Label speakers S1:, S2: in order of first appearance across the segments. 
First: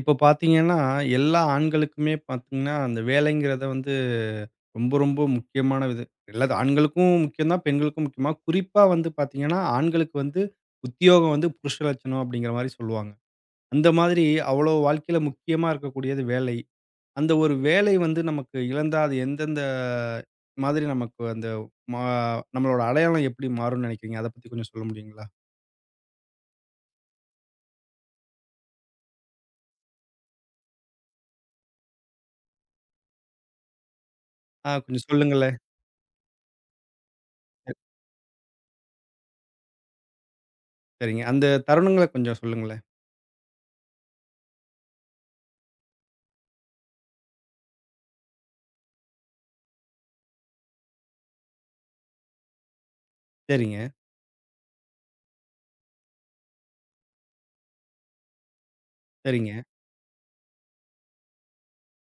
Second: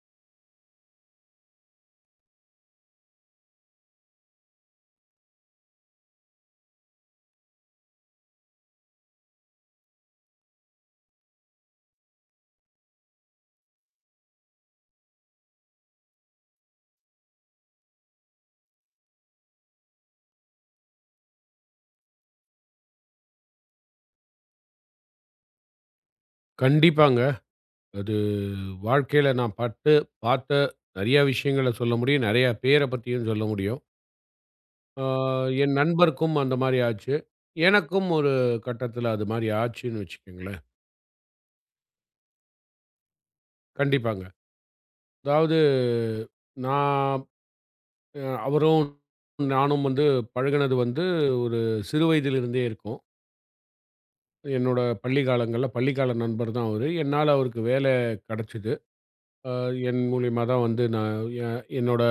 S1: இப்ப பார்த்தீங்கன்னா, எல்லா ஆண்களுக்குமே பார்த்தீங்கன்னா, அந்த வேலைங்கிறத வந்து ரொம்ப ரொம்ப முக்கியமான இது. எல்லாது ஆண்களுக்கும் முக்கியம் தான், பெண்களுக்கும் முக்கியமா. குறிப்பா வந்து பார்த்தீங்கன்னா, ஆண்களுக்கு வந்து உத்தியோகம் வந்து புருஷ லட்சணம் அப்படிங்கிற மாரி சொல்லுவாங்க. அந்த மாதிரி அவ்வளோ வாழ்க்கையில முக்கியமா இருக்கக்கூடியது வேலை. அந்த ஒரு வேலை வந்து நமக்கு இழந்தா, அது எந்தெந்த மாதிரி நமக்கு அந்த மா நம்மளோட அடையாளம் எப்படி மாறும்னு நெனைக்கிறீங்க? அத பத்தி கொஞ்சம் சொல்ல முடியுங்களா?
S2: கண்டிப்பாங்க. அது வாழ்க்கையில நான் பட்டு பார்த்த நெறைய விஷயங்கள சொல்ல முடியும். நெறைய பேர பத்தியும் சொல்ல முடியும்.
S1: ஆ, கொஞ்சம்
S2: ஆ
S1: சொல்லுங்களேன்.
S2: என் நண்பருக்கும் அந்த மாரி ஆச்சு. எனக்கும் ஒரு கட்டத்தில அது மாரி ஆச்சுன்னு வச்சுக்கங்களேன்.
S1: சரிங்க. அந்த தருணங்கள கொஞ்சம் சொல்லுங்களேன்.
S2: கண்டிப்பாங்க. அதாவது நான் அ அவரும் நானும் வந்து பழகுனது வந்து ஒரு சிறு வயதிலிருந்தே இருக்கும்.
S1: சரிங்க,
S2: என்னோட பள்ளி காலங்கள்ல பள்ளிக்கால நண்பர் தான் அவரு. என்னால அவருக்கு வேலை கெடைச்சது.
S1: சரிங்க.
S2: அ என் மூலியமா தான் வந்து நான் எ என்னோட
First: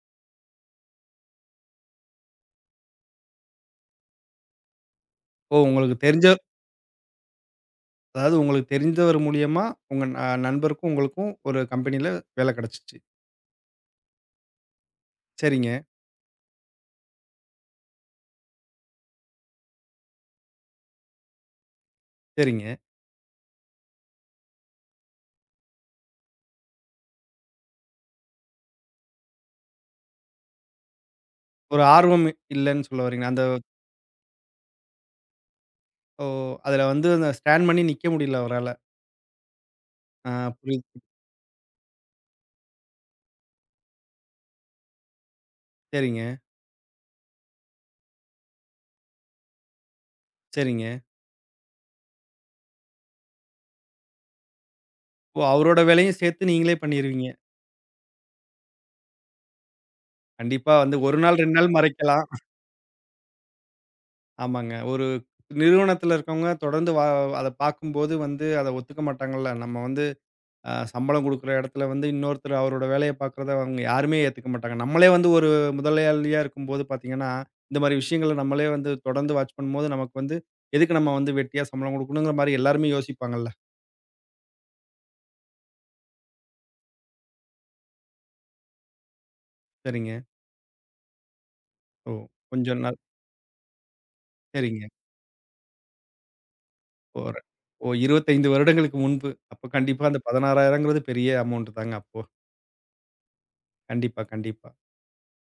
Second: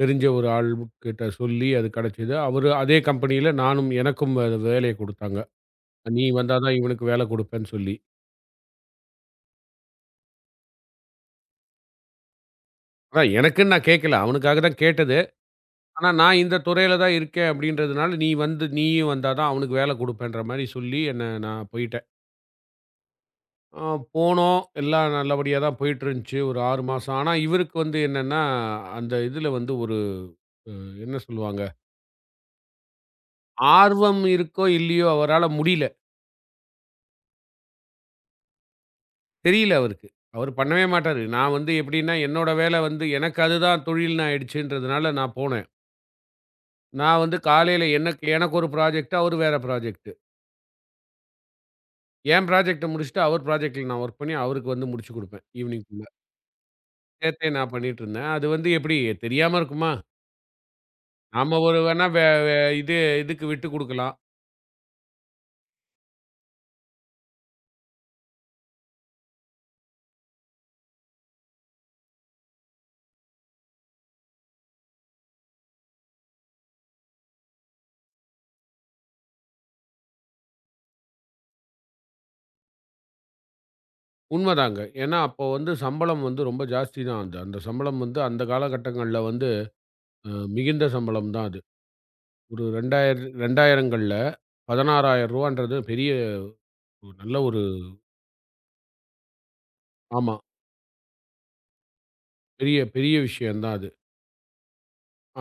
S2: தெரிஞ்ச ஒரு ஆள் கிட்ட சொல்லி அது கிடைச்சது. அவரு அதே கம்பெனியில நானும் எனக்கும் அது வேலைய குடுத்தாங்க.
S1: ஓ! உங்களுக்கு தெரிஞ்ச
S2: "நீ வந்தா தான் இவனுக்கு வேலை குடுப்பேன்னு" சொல்லி.
S1: அதாவது உங்களுக்கு தெரிஞ்சவர் மூலியமா உங்க நண்பருக்கும், உங்களுக்கும் ஒரு கம்பெனில வேலை கிடைச்சுச்சு.
S2: அதான் எனக்குன்னு நான் கேட்கல. அவனுக்காக தான் கேட்டது.
S1: சரிங்க,
S2: ஆனா நான் இந்த துறையில தான் இருக்கேன் அப்படின்றதுனால, "நீ வந்து நீயும் வந்தா தான் அவனுக்கு வேலை குடுப்பேன்ற" மாரி சொல்லி என்ன நான் போயிட்டேன்.
S1: சரிங்க.
S2: அ போனோம். எல்லாம் நல்லபடியா தான் போயிட்டுருந்துச்சு. ஒரு 6 மாசம். ஆனா இவருக்கு வந்து என்னன்னா, அந்த இதுல வந்து ஒரு அ என்ன சொல்லுவாங்க?
S1: ஒரு ஆர்வம் இல்லன்னு சொல்ல வர்றீங்க. அந்த
S2: ஆர்வம் இருக்கோ இல்லையோ அவரால முடியல.
S1: ஓ! அதுல வந்து அந்த ஸ்டாண்ட் பண்ணி நிக்க முடியல அவரால.
S2: தெரியல அவருக்கு.
S1: ஆ,
S2: அவரு பண்ணவே
S1: புரியுது.
S2: மாட்டாரு. நான் வந்து எப்படின்னா, என்னோட வேலை வந்து எனக்கு அதுதான் தொழில்ன்னு ஆயிடுச்சுன்றதுனால நான் போனேன்.
S1: சரிங்க,
S2: நான் வந்து காலையில எனக்கு எனக்கு ஒரு ப்ராஜெக்ட், அவரு வேற ப்ராஜெக்ட்.
S1: சரிங்க.
S2: என் ப்ராஜெக்ட்ட முடிச்சுட்டு, அவர் ப்ராஜெக்ட்ல நான் வொர்க் பண்ணி, அவருக்கு வந்து முடிச்சு
S1: ஓ!
S2: குடுப்பேன்.
S1: அவரோட
S2: ஈவ்னிங்குள்ள.
S1: வேலையும் சேர்த்து நீங்களே பண்ணிருவீங்க.
S2: சேர்த்தே நான் பண்ணிட்டுருந்தேன். அது வந்து எப்படி தெரியாம இருக்குமா?
S1: கண்டிப்பா வந்து 1 நாள், 2
S2: நாம
S1: நாள்
S2: ஒரு வேணா
S1: மறைக்கலாம்.
S2: வே வே இது இதுக்கு விட்டு குடுக்கலாம்.
S1: ஆமாங்க. ஒரு நிறுவனத்துல இருக்கவங்க தொடர்ந்து அத பார்க்கும்போது வந்து அத ஒத்துக்க மாட்டாங்கல்ல. நம்ம வந்து சம்பளம் குடுக்குற இடத்துல வந்து இன்னொருத்தர் அவரோட வேலைய பார்க்குறத அவங்க யாருமே ஏத்துக்க மாட்டாங்க. நம்மளே வந்து ஒரு முதலாளியா இருக்கும்போது பார்த்தீங்கன்னா, இந்த மாரி விஷயங்கள நம்மளே வந்து தொடர்ந்து வாட்ச் பண்ணும்போது, நமக்கு வந்து எதுக்கு நம்ம வந்து வெட்டியா சம்பளம் குடுக்கணுங்கிற மாரி எல்லாருமே யோசிப்பாங்கல்ல.
S2: உண்மதாங்க. ஏன்னா, அப்போ வந்து சம்பளம் வந்து ரொம்ப ஜாஸ்தி தான். அந்த அந்த சம்பளம் வந்து அந்த காலகட்டங்கள்ல வந்து
S1: சரிங்க.
S2: அ மிகுந்த சம்பளம் தான் அது.
S1: ஓ!
S2: ஒரு
S1: கொஞ்சம் நாள்.
S2: 2000 2000கள்ல ரூ.
S1: சரிங்க.
S2: 16,000ன்றது பெரிய ஒரு நல்ல
S1: ஒரு
S2: ஒரு
S1: ஓ 25 வருடங்களுக்கு முன்பு. அப்ப கண்டிப்பா அந்த
S2: ஆமா.
S1: 16,000ங்கிறது பெரிய அமௌண்ட் தாங்க அப்போ.
S2: பெரிய பெரிய விஷயம் தான் அது.
S1: கண்டிப்பா, கண்டிப்பா.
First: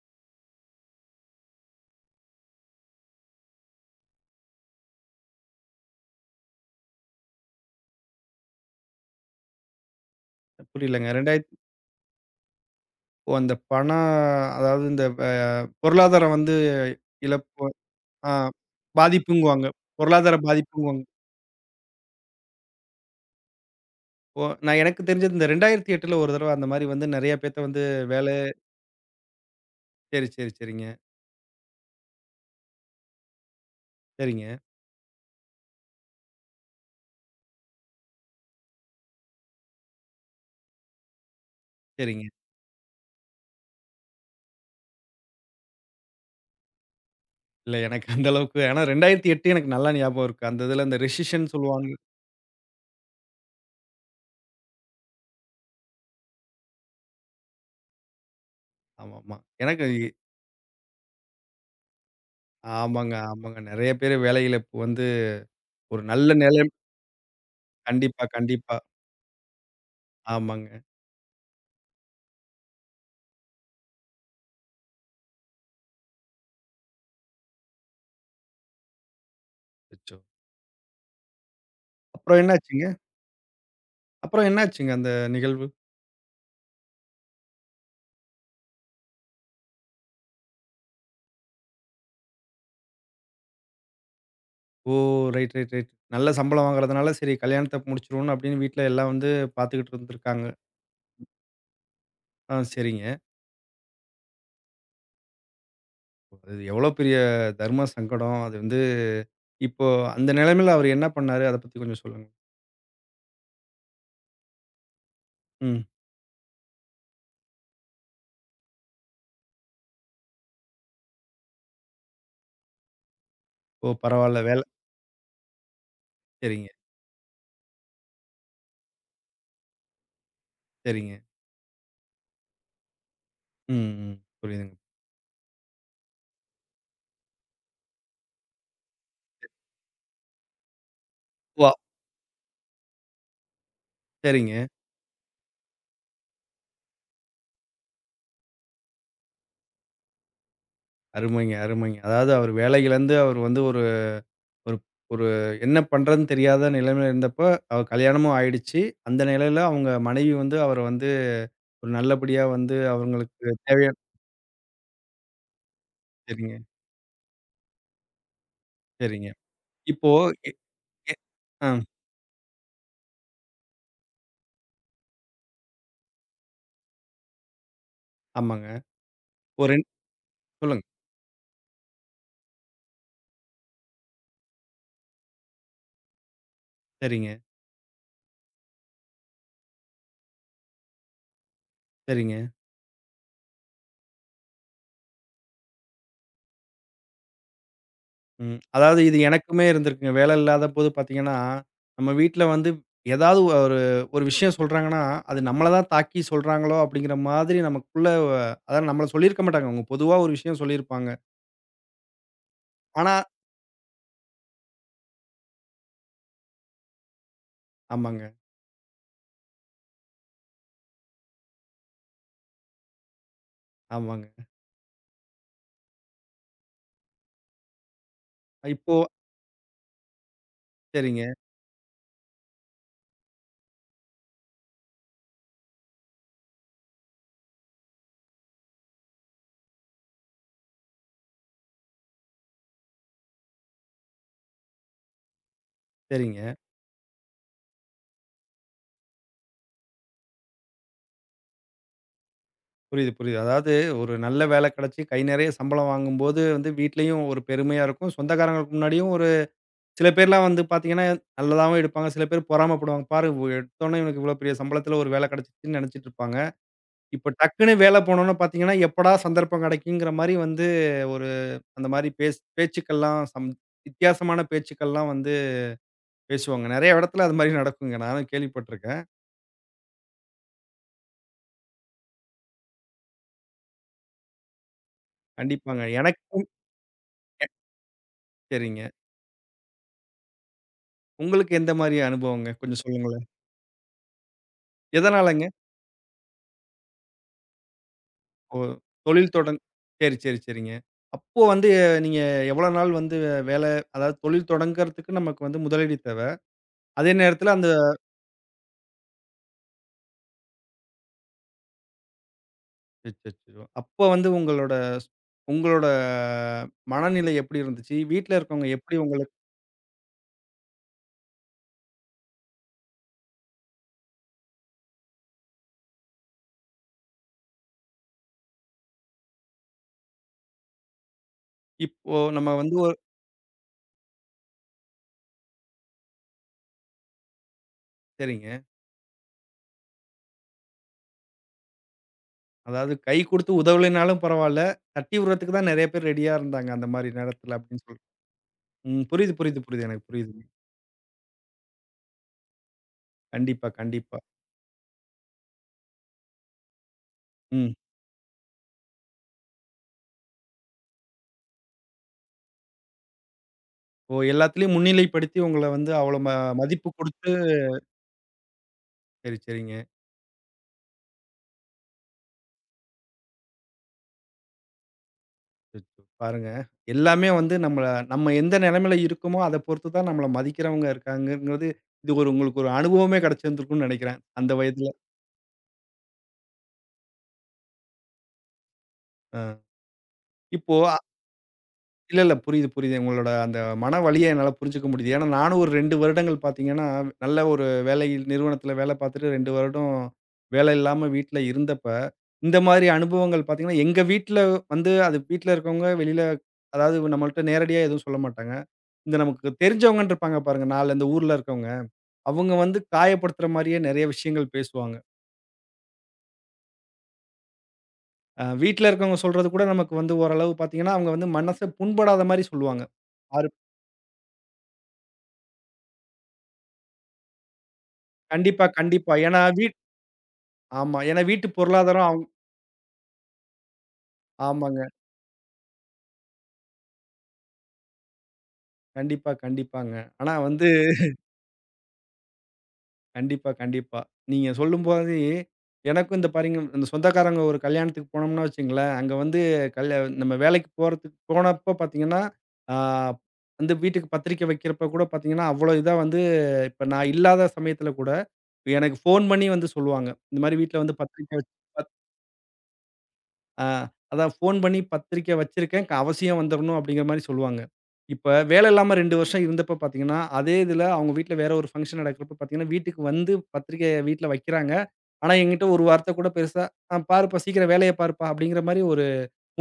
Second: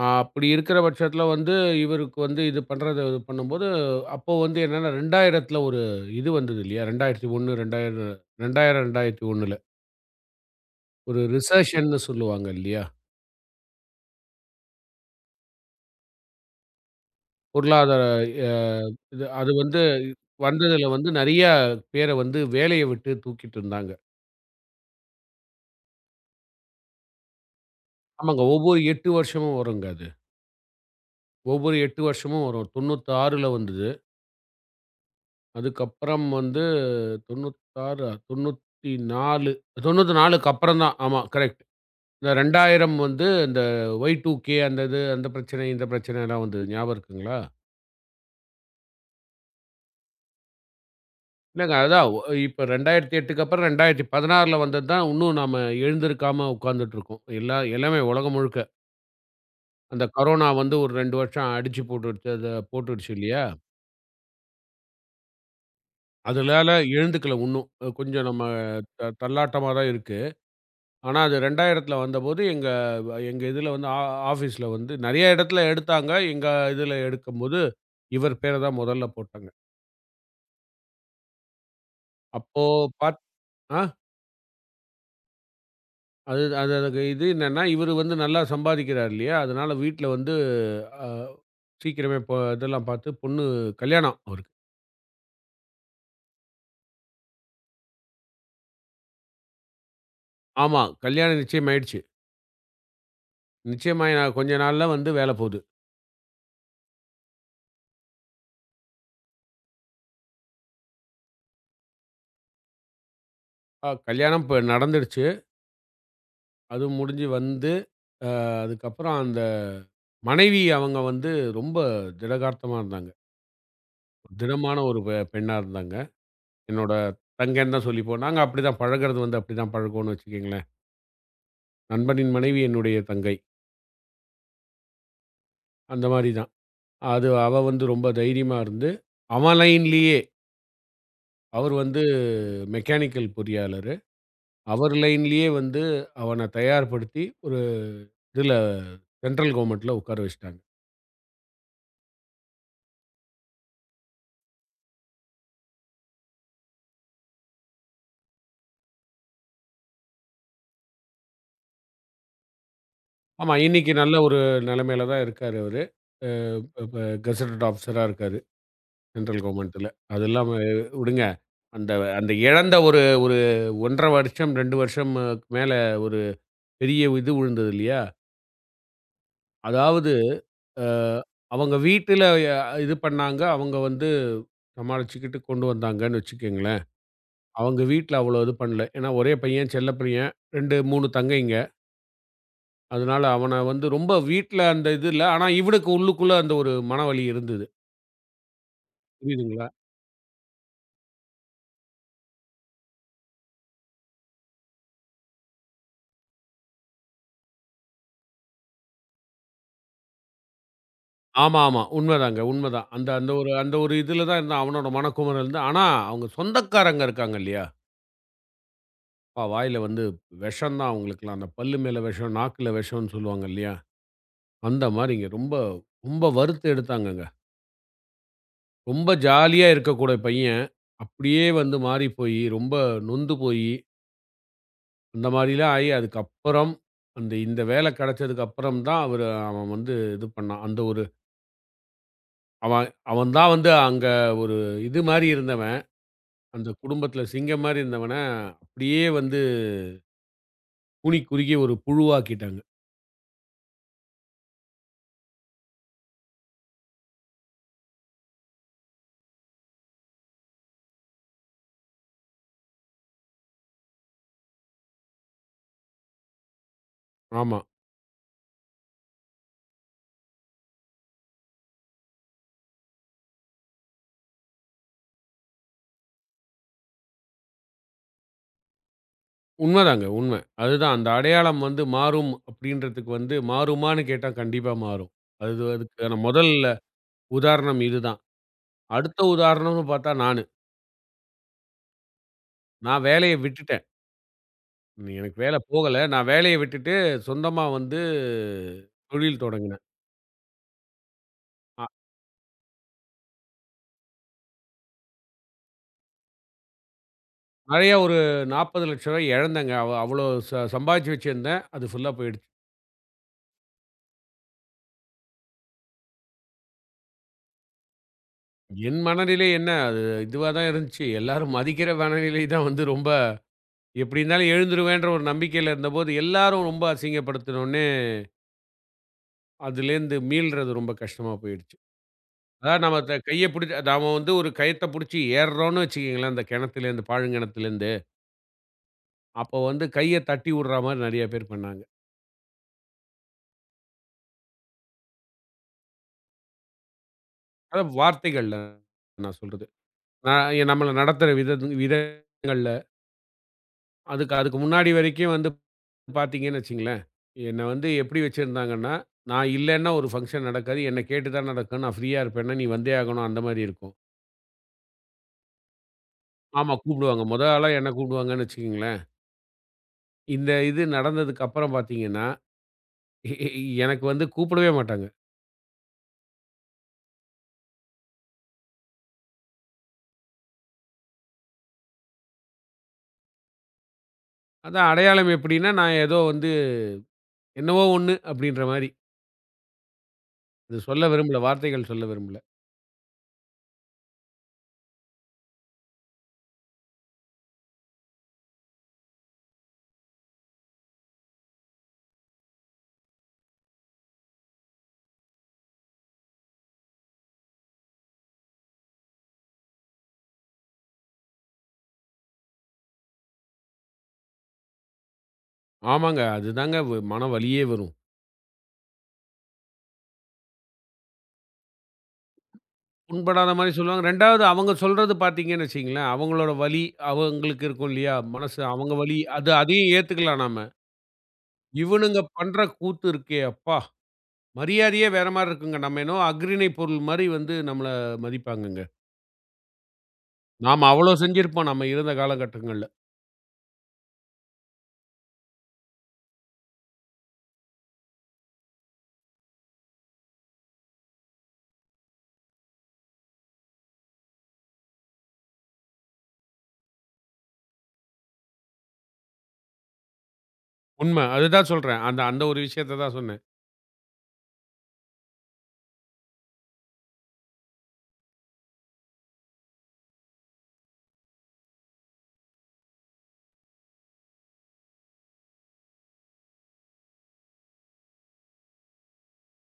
S2: அப்படி இருக்கிற பட்சத்தில வந்து இவருக்கு வந்து இது பண்றது இது பண்ணும்போது, அப்போ வந்து என்னன்னா 2000த்தில ஒரு இது வந்தது இல்லையா? 2001, 2000 2000, 2001ல
S1: புரியலங்க.
S2: ஒரு
S1: 2000.
S2: ரிசெஷன்னு சொல்லுவாங்க இல்லையா?
S1: ஓ, அந்த பணம் அதாவது இந்த பொருளாதாரம் வந்து இழப்பு,
S2: பொருளாதார
S1: ஆ,
S2: அ இது அது
S1: பாதிப்புங்குவாங்க.
S2: வந்து
S1: பொருளாதார
S2: வந்ததுல
S1: பாதிப்புங்குவாங்க.
S2: வந்து நெறைய பேர வந்து வேலைய விட்டு தூக்கிட்டு இருந்தாங்க.
S1: ஓ! எனக்கு தெரிஞ்சது இந்த 2008ல ஒரு தடவ அந்த மாரி வந்து நெறைய பேத்த வந்து வேலை.
S2: ஆமாங்க. ஒவ்வொரு 8 வருஷமும் வருங்க அது.
S1: சரி, சரி, சரிங்க.
S2: ஒவ்வொரு 8 வருஷமும் வரும். 96ல வந்தது.
S1: சரிங்க,
S2: அதுக்கப்புறம் வந்து 96 94 94க்கு அப்புறம் தான். ஆமா கரெக்ட்.
S1: சரிங்க.
S2: இந்த 2000 வந்து இந்த Y2K அந்த இது, அந்த பிரச்சனை, இந்த பிரச்சனைலாம் வந்தது. ஞாபகம் இருக்குங்களா?
S1: இல்ல, எனக்கு அந்த அளவுக்கு. ஆனா 2008 எனக்கு நல்லா ஞாபகம் இருக்கு. அந்த இதுல அந்த ரெசிஷன்
S2: இல்லங்க
S1: சொல்லுவாங்க.
S2: அதான் இப்ப 2008க்கு அப்புறம் 2016ல வந்தது தான் இன்னும் நாம எழுந்திருக்காம உட்கார்ந்துட்டுருக்கோம். எல்லாமே உலகம் முழுக்க.
S1: ஆமாமா. எனக்கு
S2: அந்த கொரோனா வந்து ஒரு 2 வருஷம் அடிச்சு போட்டுடுச்சு. அத போட்டுடுச்சு
S1: ஆமாங்க,
S2: இல்லையா?
S1: ஆமாங்க. நெறைய பேரு வேலை இழப்பு வந்து ஒரு நல்ல நிலை.
S2: அதுனால எழுந்துக்கல இன்னும்.
S1: கண்டிப்பா,
S2: கொஞ்சம் நம்ம
S1: கண்டிப்பா.
S2: தள்ளாட்டமா தான் இருக்கு.
S1: ஆமாங்க.
S2: ஆனா, அது 2000த்துல வந்தபோது எங்க எங்க இதுல வந்து ஆஃபீஸ்ல வந்து நெறைய இடத்துல எடுத்தாங்க. எங்க இதுல எடுக்கும்போது, இவர் பேர தான் முதல்ல போட்டாங்க.
S1: அச்சச்சோ! அப்புறம்
S2: அப்போ
S1: என்னாச்சுங்க?
S2: பாத் ஆ
S1: அப்புறம் என்னாச்சுங்க அந்த நிகழ்வு?
S2: அது அது அதுக்கு இது என்னன்னா, இவரு வந்து நல்லா சம்பாதிக்கிறார் இல்லையா? அதனால வீட்ல வந்து அ சீக்கிரமே இதெல்லாம் பார்த்து பொண்ணு கல்யாணம் அவருக்கு.
S1: ஓ! Right, right, right. நல்ல சம்பளம் வாங்குறதுனால சரி கல்யாணத்த முடிச்சுருவோம்னு அப்படின்னு வீட்ல எல்லாம் வந்து பாத்துக்கிட்டு இருந்திருக்காங்க.
S2: ஆமா. கல்யாணம் நிச்சயம் ஆயிடுச்சு.
S1: ஆ, சரிங்க.
S2: நிச்சயமாயி நான் கொஞ்ச நாள்ல வந்து வேல போகுது.
S1: அது எவ்வளோ பெரிய தர்ம சங்கடம். அது வந்து இப்போ அந்த நிலைமையில அவரு என்ன பண்ணாரு? அத பத்தி கொஞ்சம் சொல்லுங்க.
S2: கல்யாணம் இப்ப நடந்துடுச்சு.
S1: ம்.
S2: அதுவும் முடிஞ்சு வந்து, அ அதுக்கப்புறம் அந்த மனைவி அவங்க வந்து ரொம்ப திடகார்த்தமா இருந்தாங்க.
S1: ஓ! பரவால்ல.
S2: திடமான ஒரு பெண்ணா இருந்தாங்க.
S1: சரிங்க,
S2: என்னோட தங்கைன்னு தான் சொல்லிப்போம். நாங்க அப்படிதான் பழகுறது வந்து அப்படிதான் பழகுவோம்னு வச்சுக்கங்களேன்.
S1: சரிங்க.
S2: நண்பனின் மனைவி என்னுடைய தங்கை.
S1: ம், ம். புரியுதுங்க.
S2: அந்த மாரி தான். அது அவ வந்து ரொம்ப தைரியமா இருந்து, அவன் லைன்லேயே
S1: வா
S2: அவர் வந்து மெக்கானிக்கல் பொறியாளரு.
S1: சரிங்க.
S2: அவர் லைன்லேயே வந்து அவன தயார்படுத்தி ஒரு இதுல சென்ட்ரல் கவர்ன்மென்ட்ல உட்கார வச்சுட்டாங்க.
S1: அருமைங்க, அருமைங்க. அதாவது அவரு வேலைக்கு இழந்து அவரு வந்து ஒரு ஒரு ஒரு என்ன பண்றதுன்னு தெரியாத நிலைமையில இருந்தப்ப, அவ கல்யாணமும் ஆயிடுச்சு. அந்த நிலையில அவங்க மனைவி வந்து அவர வந்து ஒரு நல்லபடியா வந்து
S2: ஆமா,
S1: அவங்களுக்கு
S2: இன்னைக்கு
S1: தேவையான.
S2: நல்ல ஒரு நிலைமையில தான் இருக்காரு அவரு. அ
S1: சரிங்க,
S2: இப்ப கசடட் ஆஃபிசரா இருக்காரு.
S1: சரிங்க.
S2: சென்ட்ரல் கவர்ன்மென்ட்ல.
S1: இப்போ
S2: அது இல்லாம
S1: எ எ
S2: விடுங்க.
S1: ஆ
S2: அந்த அந்த இழந்த ஒரு ஒரு 1 1/2 வருஷம், 2 வருஷம் மேல ஒரு பெரிய இது விழுந்தது இல்லையா?
S1: ஆமாங்க. ஒரு 2.
S2: அதாவது
S1: சொல்லுங்க.
S2: அ அவங்க வீட்டுல இது பண்ணாங்க. அவங்க வந்து சமாளிச்சுக்கிட்டு கொண்டு வந்தாங்கன்னு வச்சுக்கங்களேன்.
S1: சரிங்க,
S2: அவங்க வீட்ல அவ்வளோ இது பண்ணல. ஏன்னா ஒரே பையன், செல்ல பையன். 2, 3 தங்கைங்க.
S1: சரிங்க.
S2: அதனால அவன வந்து ரொம்ப வீட்ல அந்த இது இல்ல. ஆனா இவனுக்கு உள்ளுக்குள்ள அந்த ஒரு மனவலி இருந்தது.
S1: ம். அதாவது இது எனக்குமே
S2: புரியுதுங்களா?
S1: இருந்திருக்குங்க. வேலை இல்லாதபோது பார்த்தீங்கன்னா, நம்ம வீட்ல வந்து ஏதாவது ஒரு ஒரு விஷயம் சொல்றாங்கன்னா, அது நம்மள தான் தாக்கி சொல்றாங்களோ அப்படிங்கிற மாதிரி நமக்குள்ள, அதாவது நம்மள சொல்லியிருக்க மாட்டாங்க. அவங்க பொதுவா ஒரு விஷயம் சொல்லியிருப்பாங்க.
S2: ஆமா, ஆமா. உண்மதாங்க, உண்மதான். அந்த
S1: ஆனா
S2: அந்த ஒரு அந்த ஒரு இதுல தான் இருந்தான். அவனோட மனக்குமறல் தான். ஆனா, அவங்க சொந்தக்காரங்க இருக்காங்க இல்லையா?
S1: ஆமாங்க,
S2: அப்பா வாயில வந்து விஷம் தான் அவங்களுக்கெல்லாம். அந்த பல்லு மேல விஷம், நாக்குல விஷம்ன்னு சொல்லுவாங்க இல்லையா?
S1: ஆமாங்க.
S2: அந்த மாரிங்க. ரொம்ப ரொம்ப வறுத்து எடுத்தாங்கங்க.
S1: இப்போ.
S2: ரொம்ப ஜாலியா இருக்கக்கூடிய பையன்,
S1: சரிங்க,
S2: அப்படியே வந்து மாறி போயி, ரொம்ப நொந்து போயி, அந்த மாரிலாம் ஆயி, அதுக்கப்புறம் அந்த இந்த வேலை கிடைச்சதுக்கு அப்புறம் தான் அவரு அவன் வந்து இது பண்ணான். அந்த ஒரு அவன் அவன் தான் வந்து அங்க ஒரு இது மாரி இருந்தவன்.
S1: சரிங்க.
S2: அந்த குடும்பத்தில சிங்கம் மாரி இருந்தவன, அப்படியே வந்து கூனி குறுகி ஒரு புழுவாக்கிட்டாங்க.
S1: புரியுது, புரியுது. அதாவது ஒரு நல்ல வேலை கிடைச்சு கை நிறைய சம்பளம் வாங்கும்போது வந்து வீட்லயும் ஒரு பெருமையா இருக்கும். சொந்தக்காரங்களுக்கு முன்னாடியும் ஒரு சில பேர்லாம் வந்து பார்த்தீங்கன்னா, நல்லதாவும் எடுப்பாங்க. சில பேர் பொறாமப்படுவாங்க. பாரு, எடுத்தோனே இவனுக்கு இவ்வளோ பெரிய சம்பளத்தில ஒரு வேலை கிடைச்சிருச்சுன்னு நினைச்சிட்டு இருப்பாங்க. இப்ப
S2: ஆமா.
S1: டக்குன்னு வேலை போனோம்னு பார்த்தீங்கன்னா, எப்படா சந்தர்ப்பம் கிடைக்குங்கிற மாரி வந்து ஒரு அந்த மாரி பேச்சுக்கள்லாம் வித்தியாசமான பேச்சுக்கள்லாம் வந்து பேசுவாங்க. நெறைய இடத்துல அது மாரி நடக்குங்க. நானும் கேள்விப்பட்டுருக்கேன்.
S2: உண்மதாங்க, உண்ம. அதுதான் அந்த அடையாளம் வந்து மாறும் அப்படின்றதுக்கு வந்து மாறுமான்னு கேட்டா கண்டிப்பா மாறும். அது
S1: கண்டிப்பாங்க.
S2: அதுக்கான முதல்ல உதாரணம் இதுதான்.
S1: சரிங்க.
S2: அடுத்த உதாரணம்னு பார்த்தா நானு.
S1: உங்களுக்கு எந்த மாரி அனுபவங்க? கொஞ்சம்
S2: நான்
S1: சொல்லுங்களேன்.
S2: வேலைய விட்டுட்டேன். எனக்கு
S1: எதனாலங்க?
S2: வேல போகல. நான் வேலைய விட்டுட்டு சொந்தமா வந்து
S1: ஓ! தொழில்
S2: தொழில்
S1: தொடங்
S2: தொடங்குனேன்.
S1: சரி, சரி, சரிங்க. அப்போ வந்து
S2: அ
S1: நீங்க எவ்வளோ நாள் வந்து வேலை அதாவது தொழில் தொடங்குறதுக்கு நமக்கு வந்து முதலீடு தேவை. அதே நேரத்தில அந்த.
S2: நெறைய ஒரு ரூ. 40,00,000 இழந்தேங்க. அவ்வளோ சம்பாதிச்சு வச்சிருந்தேன். அது ஃபுல்லா போயிடுச்சு.
S1: அச்சச்சோ! அப்போ வந்து உங்களோட உங்களோட மனநிலை எப்படி இருந்துச்சு? வீட்ல இருக்கவங்க எப்படி
S2: என்
S1: உங்களுக்கு.
S2: மனநிலை என்ன, அது இதுவா தான் இருந்துச்சு. எல்லாரும் மதிக்கிற மனநிலை தான் வந்து ரொம்ப எப்டி இருந்தாலும் எழுந்துருவேன்ற ஒரு நம்பிக்கையில இருந்தபோது, எல்லாரும் ரொம்ப அசிங்கப்படுத்தினோனே, அதுலேருந்து மீள்றது ரொம்ப கஷ்டமா போயிடுச்சு.
S1: இப்போ நம்ம வந்து
S2: அதாவது
S1: ஒரு.
S2: நம்ம கைய பிடிச்சு நாம வந்து ஒரு கயத்த புடிச்சு ஏர்றோம்னு வச்சுக்கங்களேன், அந்த கிணத்துலேருந்து, பாழுங்கிணத்துலேருந்து.
S1: சரிங்க.
S2: அப்போ வந்து கைய தட்டி விடுற மாரி நெறைய பேர் பண்ணாங்க.
S1: அதாவது கை குடுத்து உதவலைனாலும் பரவால்ல. தட்டி விடுறதுக்கு தான் நெறைய பேர் ரெடியா இருந்தாங்க. அந்த மாரி நேரத்துல அப்படின்னு
S2: அதான்
S1: சொல்.
S2: வார்த்தைகள்ல
S1: ம். புரியுது,
S2: நான்
S1: புரியுது,
S2: சொல்றது.
S1: புரியுது. எனக்கு புரியுதுங்க.
S2: நான் நம்மள நடத்துற விதங்கள்ல.
S1: கண்டிப்பா, கண்டிப்பா.
S2: அதுக்கு அதுக்கு முன்னாடி வரைக்கும் வந்து பார்த்தீங்கன்னு வச்சுங்களேன், என்ன
S1: ம்.
S2: வந்து எப்படி வச்சிருந்தாங்கன்னா, நான் இல்லன்னா ஒரு ஃபங்ஷன் நடக்காது. என்ன கேட்டு தான் நடக்கும். நான் ஃப்ரீயா இருப்பேன்னா, "நீ வந்தே ஆகணும்." அந்த மாரி இருக்கும்.
S1: ஓ! எல்லாத்துலயும் முன்னிலைப்படுத்தி உங்கள வந்து அவ்வளோ
S2: ஆமா
S1: மதிப்பு
S2: கூப்பிடுவாங்க.
S1: குடுத்து.
S2: மொத ஆளா என்ன கூப்பிடுவாங்கன்னு வச்சுக்கங்களேன்.
S1: சரி, சரிங்க.
S2: இந்த இது நடந்ததுக்கு அப்புறம் பார்த்தீங்கன்னா, எ எ எனக்கு வந்து கூப்பிடவே மாட்டாங்க.
S1: அச்சச்சோ! பாருங்க. எல்லாமே வந்து நம்ம எந்த நிலைமையில இருக்கோமோ, அத பொறுத்து தான் நம்மள மதிக்கிறவங்க இருக்காங்கங்கிறது, இது ஒரு உங்களுக்கு ஒரு அனுபவமே கிடைச்சிருந்திருக்கும்னு நெனைக்கிறேன். அந்த வயதில.
S2: அதான் அடையாளம் எப்படின்னா, நான் ஏதோ வந்து என்னவோ ஒண்ணு அப்படின்ற மாரி.
S1: அ. இப்போ.
S2: அது சொல்ல விரும்பல. வார்த்தைகள் சொல்ல
S1: இல்ல, இல்ல.
S2: விரும்பல.
S1: புரியுது, புரியுது. உங்களோட அந்த மன வலிய என்னால புரிஞ்சுக்க முடியுது. ஏன்னா நானும் ஒரு 2 வருடங்கள் பார்த்தீங்கன்னா, நல்ல ஒரு நிறுவனத்தில வேலை பார்த்துட்டு 2 வருடம் வேலை இல்லாம வீட்ல இருந்தப்ப, இந்த மாரி அனுபவங்கள் பார்த்தீங்கன்னா, எங்க வீட்ல வந்து அது வீட்ல இருக்கவங்க வெளியில, அதாவது நம்மள்ட்ட நேரடியா எதுவும் சொல்ல மாட்டாங்க. இந்த நமக்கு தெரிஞ்சவங்கன்னு இருப்பாங்க பாருங்க. 4 இந்த ஊர்ல இருக்கவங்க. அவங்க வந்து காயப்படுத்துற மாரியே நெறைய விஷயங்கள் பேசுவாங்க.
S2: ஆமாங்க. அதுதாங்க மன வலியே வரும்.
S1: வீட்ல இருக்கவங்க சொல்றது கூட நமக்கு வந்து ஓரளவு பார்த்தீங்கன்னா, அவங்க வந்து மனச புண்படாத மாரி சொல்லுவாங்க. ஆறு
S2: புண்படாத மாரி சொல்லுவாங்க. 2வது அவங்க சொல்றது பார்த்தீங்கன்னு வச்சுக்கங்களேன், அவங்களோட வலி அவங்களுக்கு இருக்கும் இல்லையா? மனசு
S1: கண்டிப்பா,
S2: அவங்க
S1: கண்டிப்பா.
S2: வலி
S1: ஏன்னா
S2: அது அதையும் ஏத்துக்கலாம் நாம.
S1: ஆமா. ஏன்னா வீட்டு பொருளாதாரம்
S2: இவனுங்க பண்ற கூத்து இருக்கே அப்பா!
S1: ஆமாங்க.
S2: மரியாதையே வேற மாரி இருக்குங்க. நம்ம என்னவோ அஃறிணை பொருள் மாரி வந்து நம்மள மதிப்பாங்கங்க.
S1: கண்டிப்பா, கண்டிப்பாங்க. ஆனா வந்து
S2: நாம அவ்ளோ செஞ்சிருப்போம் நம்ம இருந்த காலகட்டங்கள்ல.
S1: கண்டிப்பா, கண்டிப்பா. நீங்க சொல்லும்போது எனக்கும் இந்த பாருங்க இந்த சொந்தக்காரங்க ஒரு கல்யாணத்துக்கு போனோம்னா வச்சுங்களேன், அங்க வந்து நம்ம வேலைக்கு போறதுக்கு போனப்போ பார்த்தீங்கன்னா, ஆ வந்து வீட்டுக்கு பத்திரிக்கை வைக்கிறப்ப கூட பார்த்தீங்கன்னா, அவ்வளோ இதா வந்து இப்ப நான் இல்லாத சமயத்தில கூட எனக்கு ஃபோன் பண்ணி வந்து சொல்லுவாங்க. இந்த மாரி வீட்ல வந்து
S2: உண்ம.
S1: பத்திரிக்கை வச்சு
S2: அதுதான் சொல்றேன். அந்த அந்த ஒரு விஷயத்த தான் சொன்னேன்.
S1: ஆ, அதான் ஃபோன் பண்ணி பத்திரிக்கை வச்சிருக்கேன். அவசியம் வந்துரணும் அப்படிங்கிற மாரி சொல்லுவாங்க. இப்ப வேலை இல்லாம 2 வருஷம் இருந்தப்ப பார்த்தீங்கன்னா, அதே இதுல அவங்க வீட்ல வேற ஒரு ஃபங்ஷன் நடக்கிறப்ப பார்த்தீங்கன்னா, வீட்டுக்கு வந்து பத்திரிக்கைய வீட்ல வைக்கிறாங்க. ஆனா என்கிட்ட ஒரு வார்த்தை கூட பெருசா, "ஆ பாருப்பா சீக்கிரம் வேலைய பாருப்பா" அப்படிங்கிற மாரி ஒரு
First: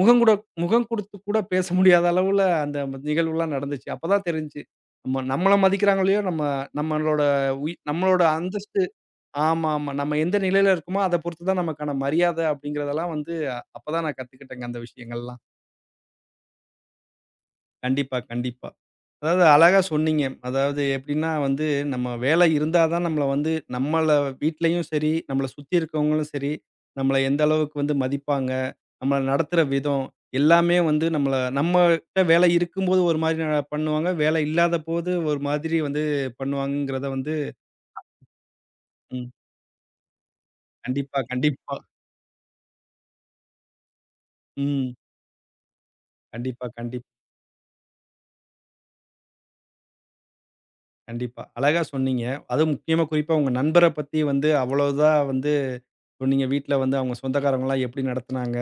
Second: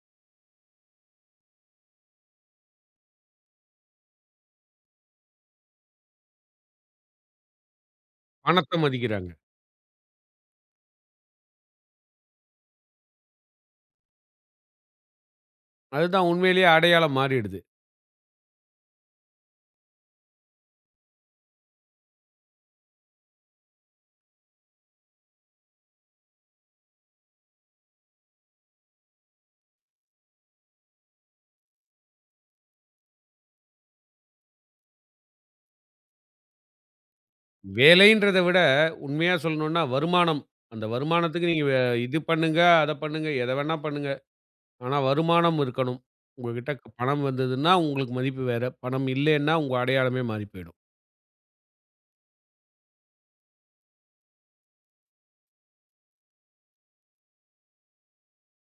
S1: முகம் கூட முகம் குடுத்து கூட பேச முடியாத அளவுல அந்த நிகழ்வுலாம் நடந்துச்சு. அப்பதான் தெரிஞ்சுச்சு. நம்மள மதிக்கிறாங்க இல்லையோ, நம்மளோட நம்மளோட
S2: பணத்த
S1: அந்தஸ்து.
S2: மதிக்கிறாங்க.
S1: ஆமா, ஆமா. நம்ம எந்த நிலையில இருக்கோமோ, அத பொறுத்து தான் நமக்கான மரியாதை அப்படிங்கிறதெல்லாம் வந்து, அப்பதான் நான் கத்துக்கிட்டேங்க அந்த விஷயங்கள்லாம்.
S2: அதுதான் உண்மையிலேயே அடையாளம் மாறிடுது.
S1: கண்டிப்பா, கண்டிப்பா. அதாவது அழகா சொன்னீங்க. அதாவது எப்படின்னா வந்து, நம்ம வேலை இருந்தா தான் நம்மள வந்து நம்மள வீட்லயும் சரி, நம்மள சுத்தி இருக்கவங்களும் சரி, நம்மள எந்த அளவுக்கு வந்து மதிப்பாங்க, நம்மள நடத்துற விதம், எல்லாமே வந்து நம்மள நம்மட்ட வேலை இருக்கும்போது ஒரு மாரி பண்ணுவாங்க. வேலை இல்லாதபோது ஒரு மாதிரி வந்து பண்ணுவாங்கங்கிறத வந்து.
S2: வேலைன்றத விட
S1: ம்.
S2: உண்மையா சொல்லணும்னா வருமானம். அந்த
S1: கண்டிப்பா,
S2: வருமானத்துக்கு நீங்க
S1: கண்டிப்பா.
S2: இது பண்ணுங்க, அத பண்ணுங்க, எத வேணா பண்ணுங்க.
S1: ம்.
S2: ஆனா, வருமானம் இருக்கணும்.
S1: கண்டிப்பா,
S2: உங்ககிட்ட
S1: கண்டிப்பா.
S2: பணம் வந்ததுன்னா, உங்களுக்கு மதிப்பு வேற. பணம் இல்லைன்னா, உங்க அடையாளமே மாறி போயிடும்.
S1: கண்டிப்பா. அழகா சொன்னீங்க. அதுவும் முக்கியமா குறிப்பா உங்க நண்பர பத்தி வந்து அவ்வளோதா வந்து சொன்னீங்க. வீட்ல வந்து அவங்க சொந்தக்காரங்கலாம் எப்படி நடத்துனாங்க?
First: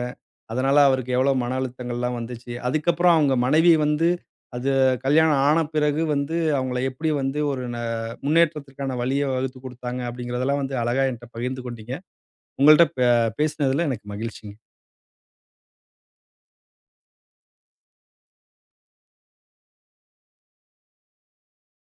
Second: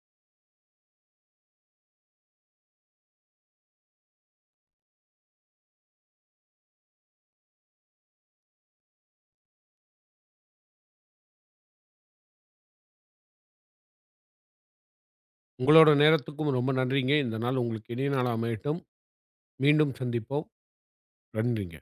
S1: அதனால அவருக்கு எவ்வளோ மன அழுத்தங்கள்லாம் வந்துச்சு. அதுக்கப்புறம் அவங்க மனைவி வந்து அது கல்யாணம் ஆன பிறகு வந்து அவங்கள எப்படி வந்து ஒரு முன்னேற்றத்திற்கான வழிய வகுத்து குடுத்தாங்க அப்படிங்கிறதெல்லாம் வந்து அழகா என்ட்ட பகிர்ந்து கொண்டீங்க. உங்கள்ட்ட பேசினதுல எனக்கு மகிழ்ச்சிங்க.
S2: உங்களோட நேரத்துக்கும் ரொம்ப நன்றிங்க. இந்த நாள் உங்களுக்கு இனிய நாளா அமையட்டும். மீண்டும் சந்திப்போம். நன்றிங்க.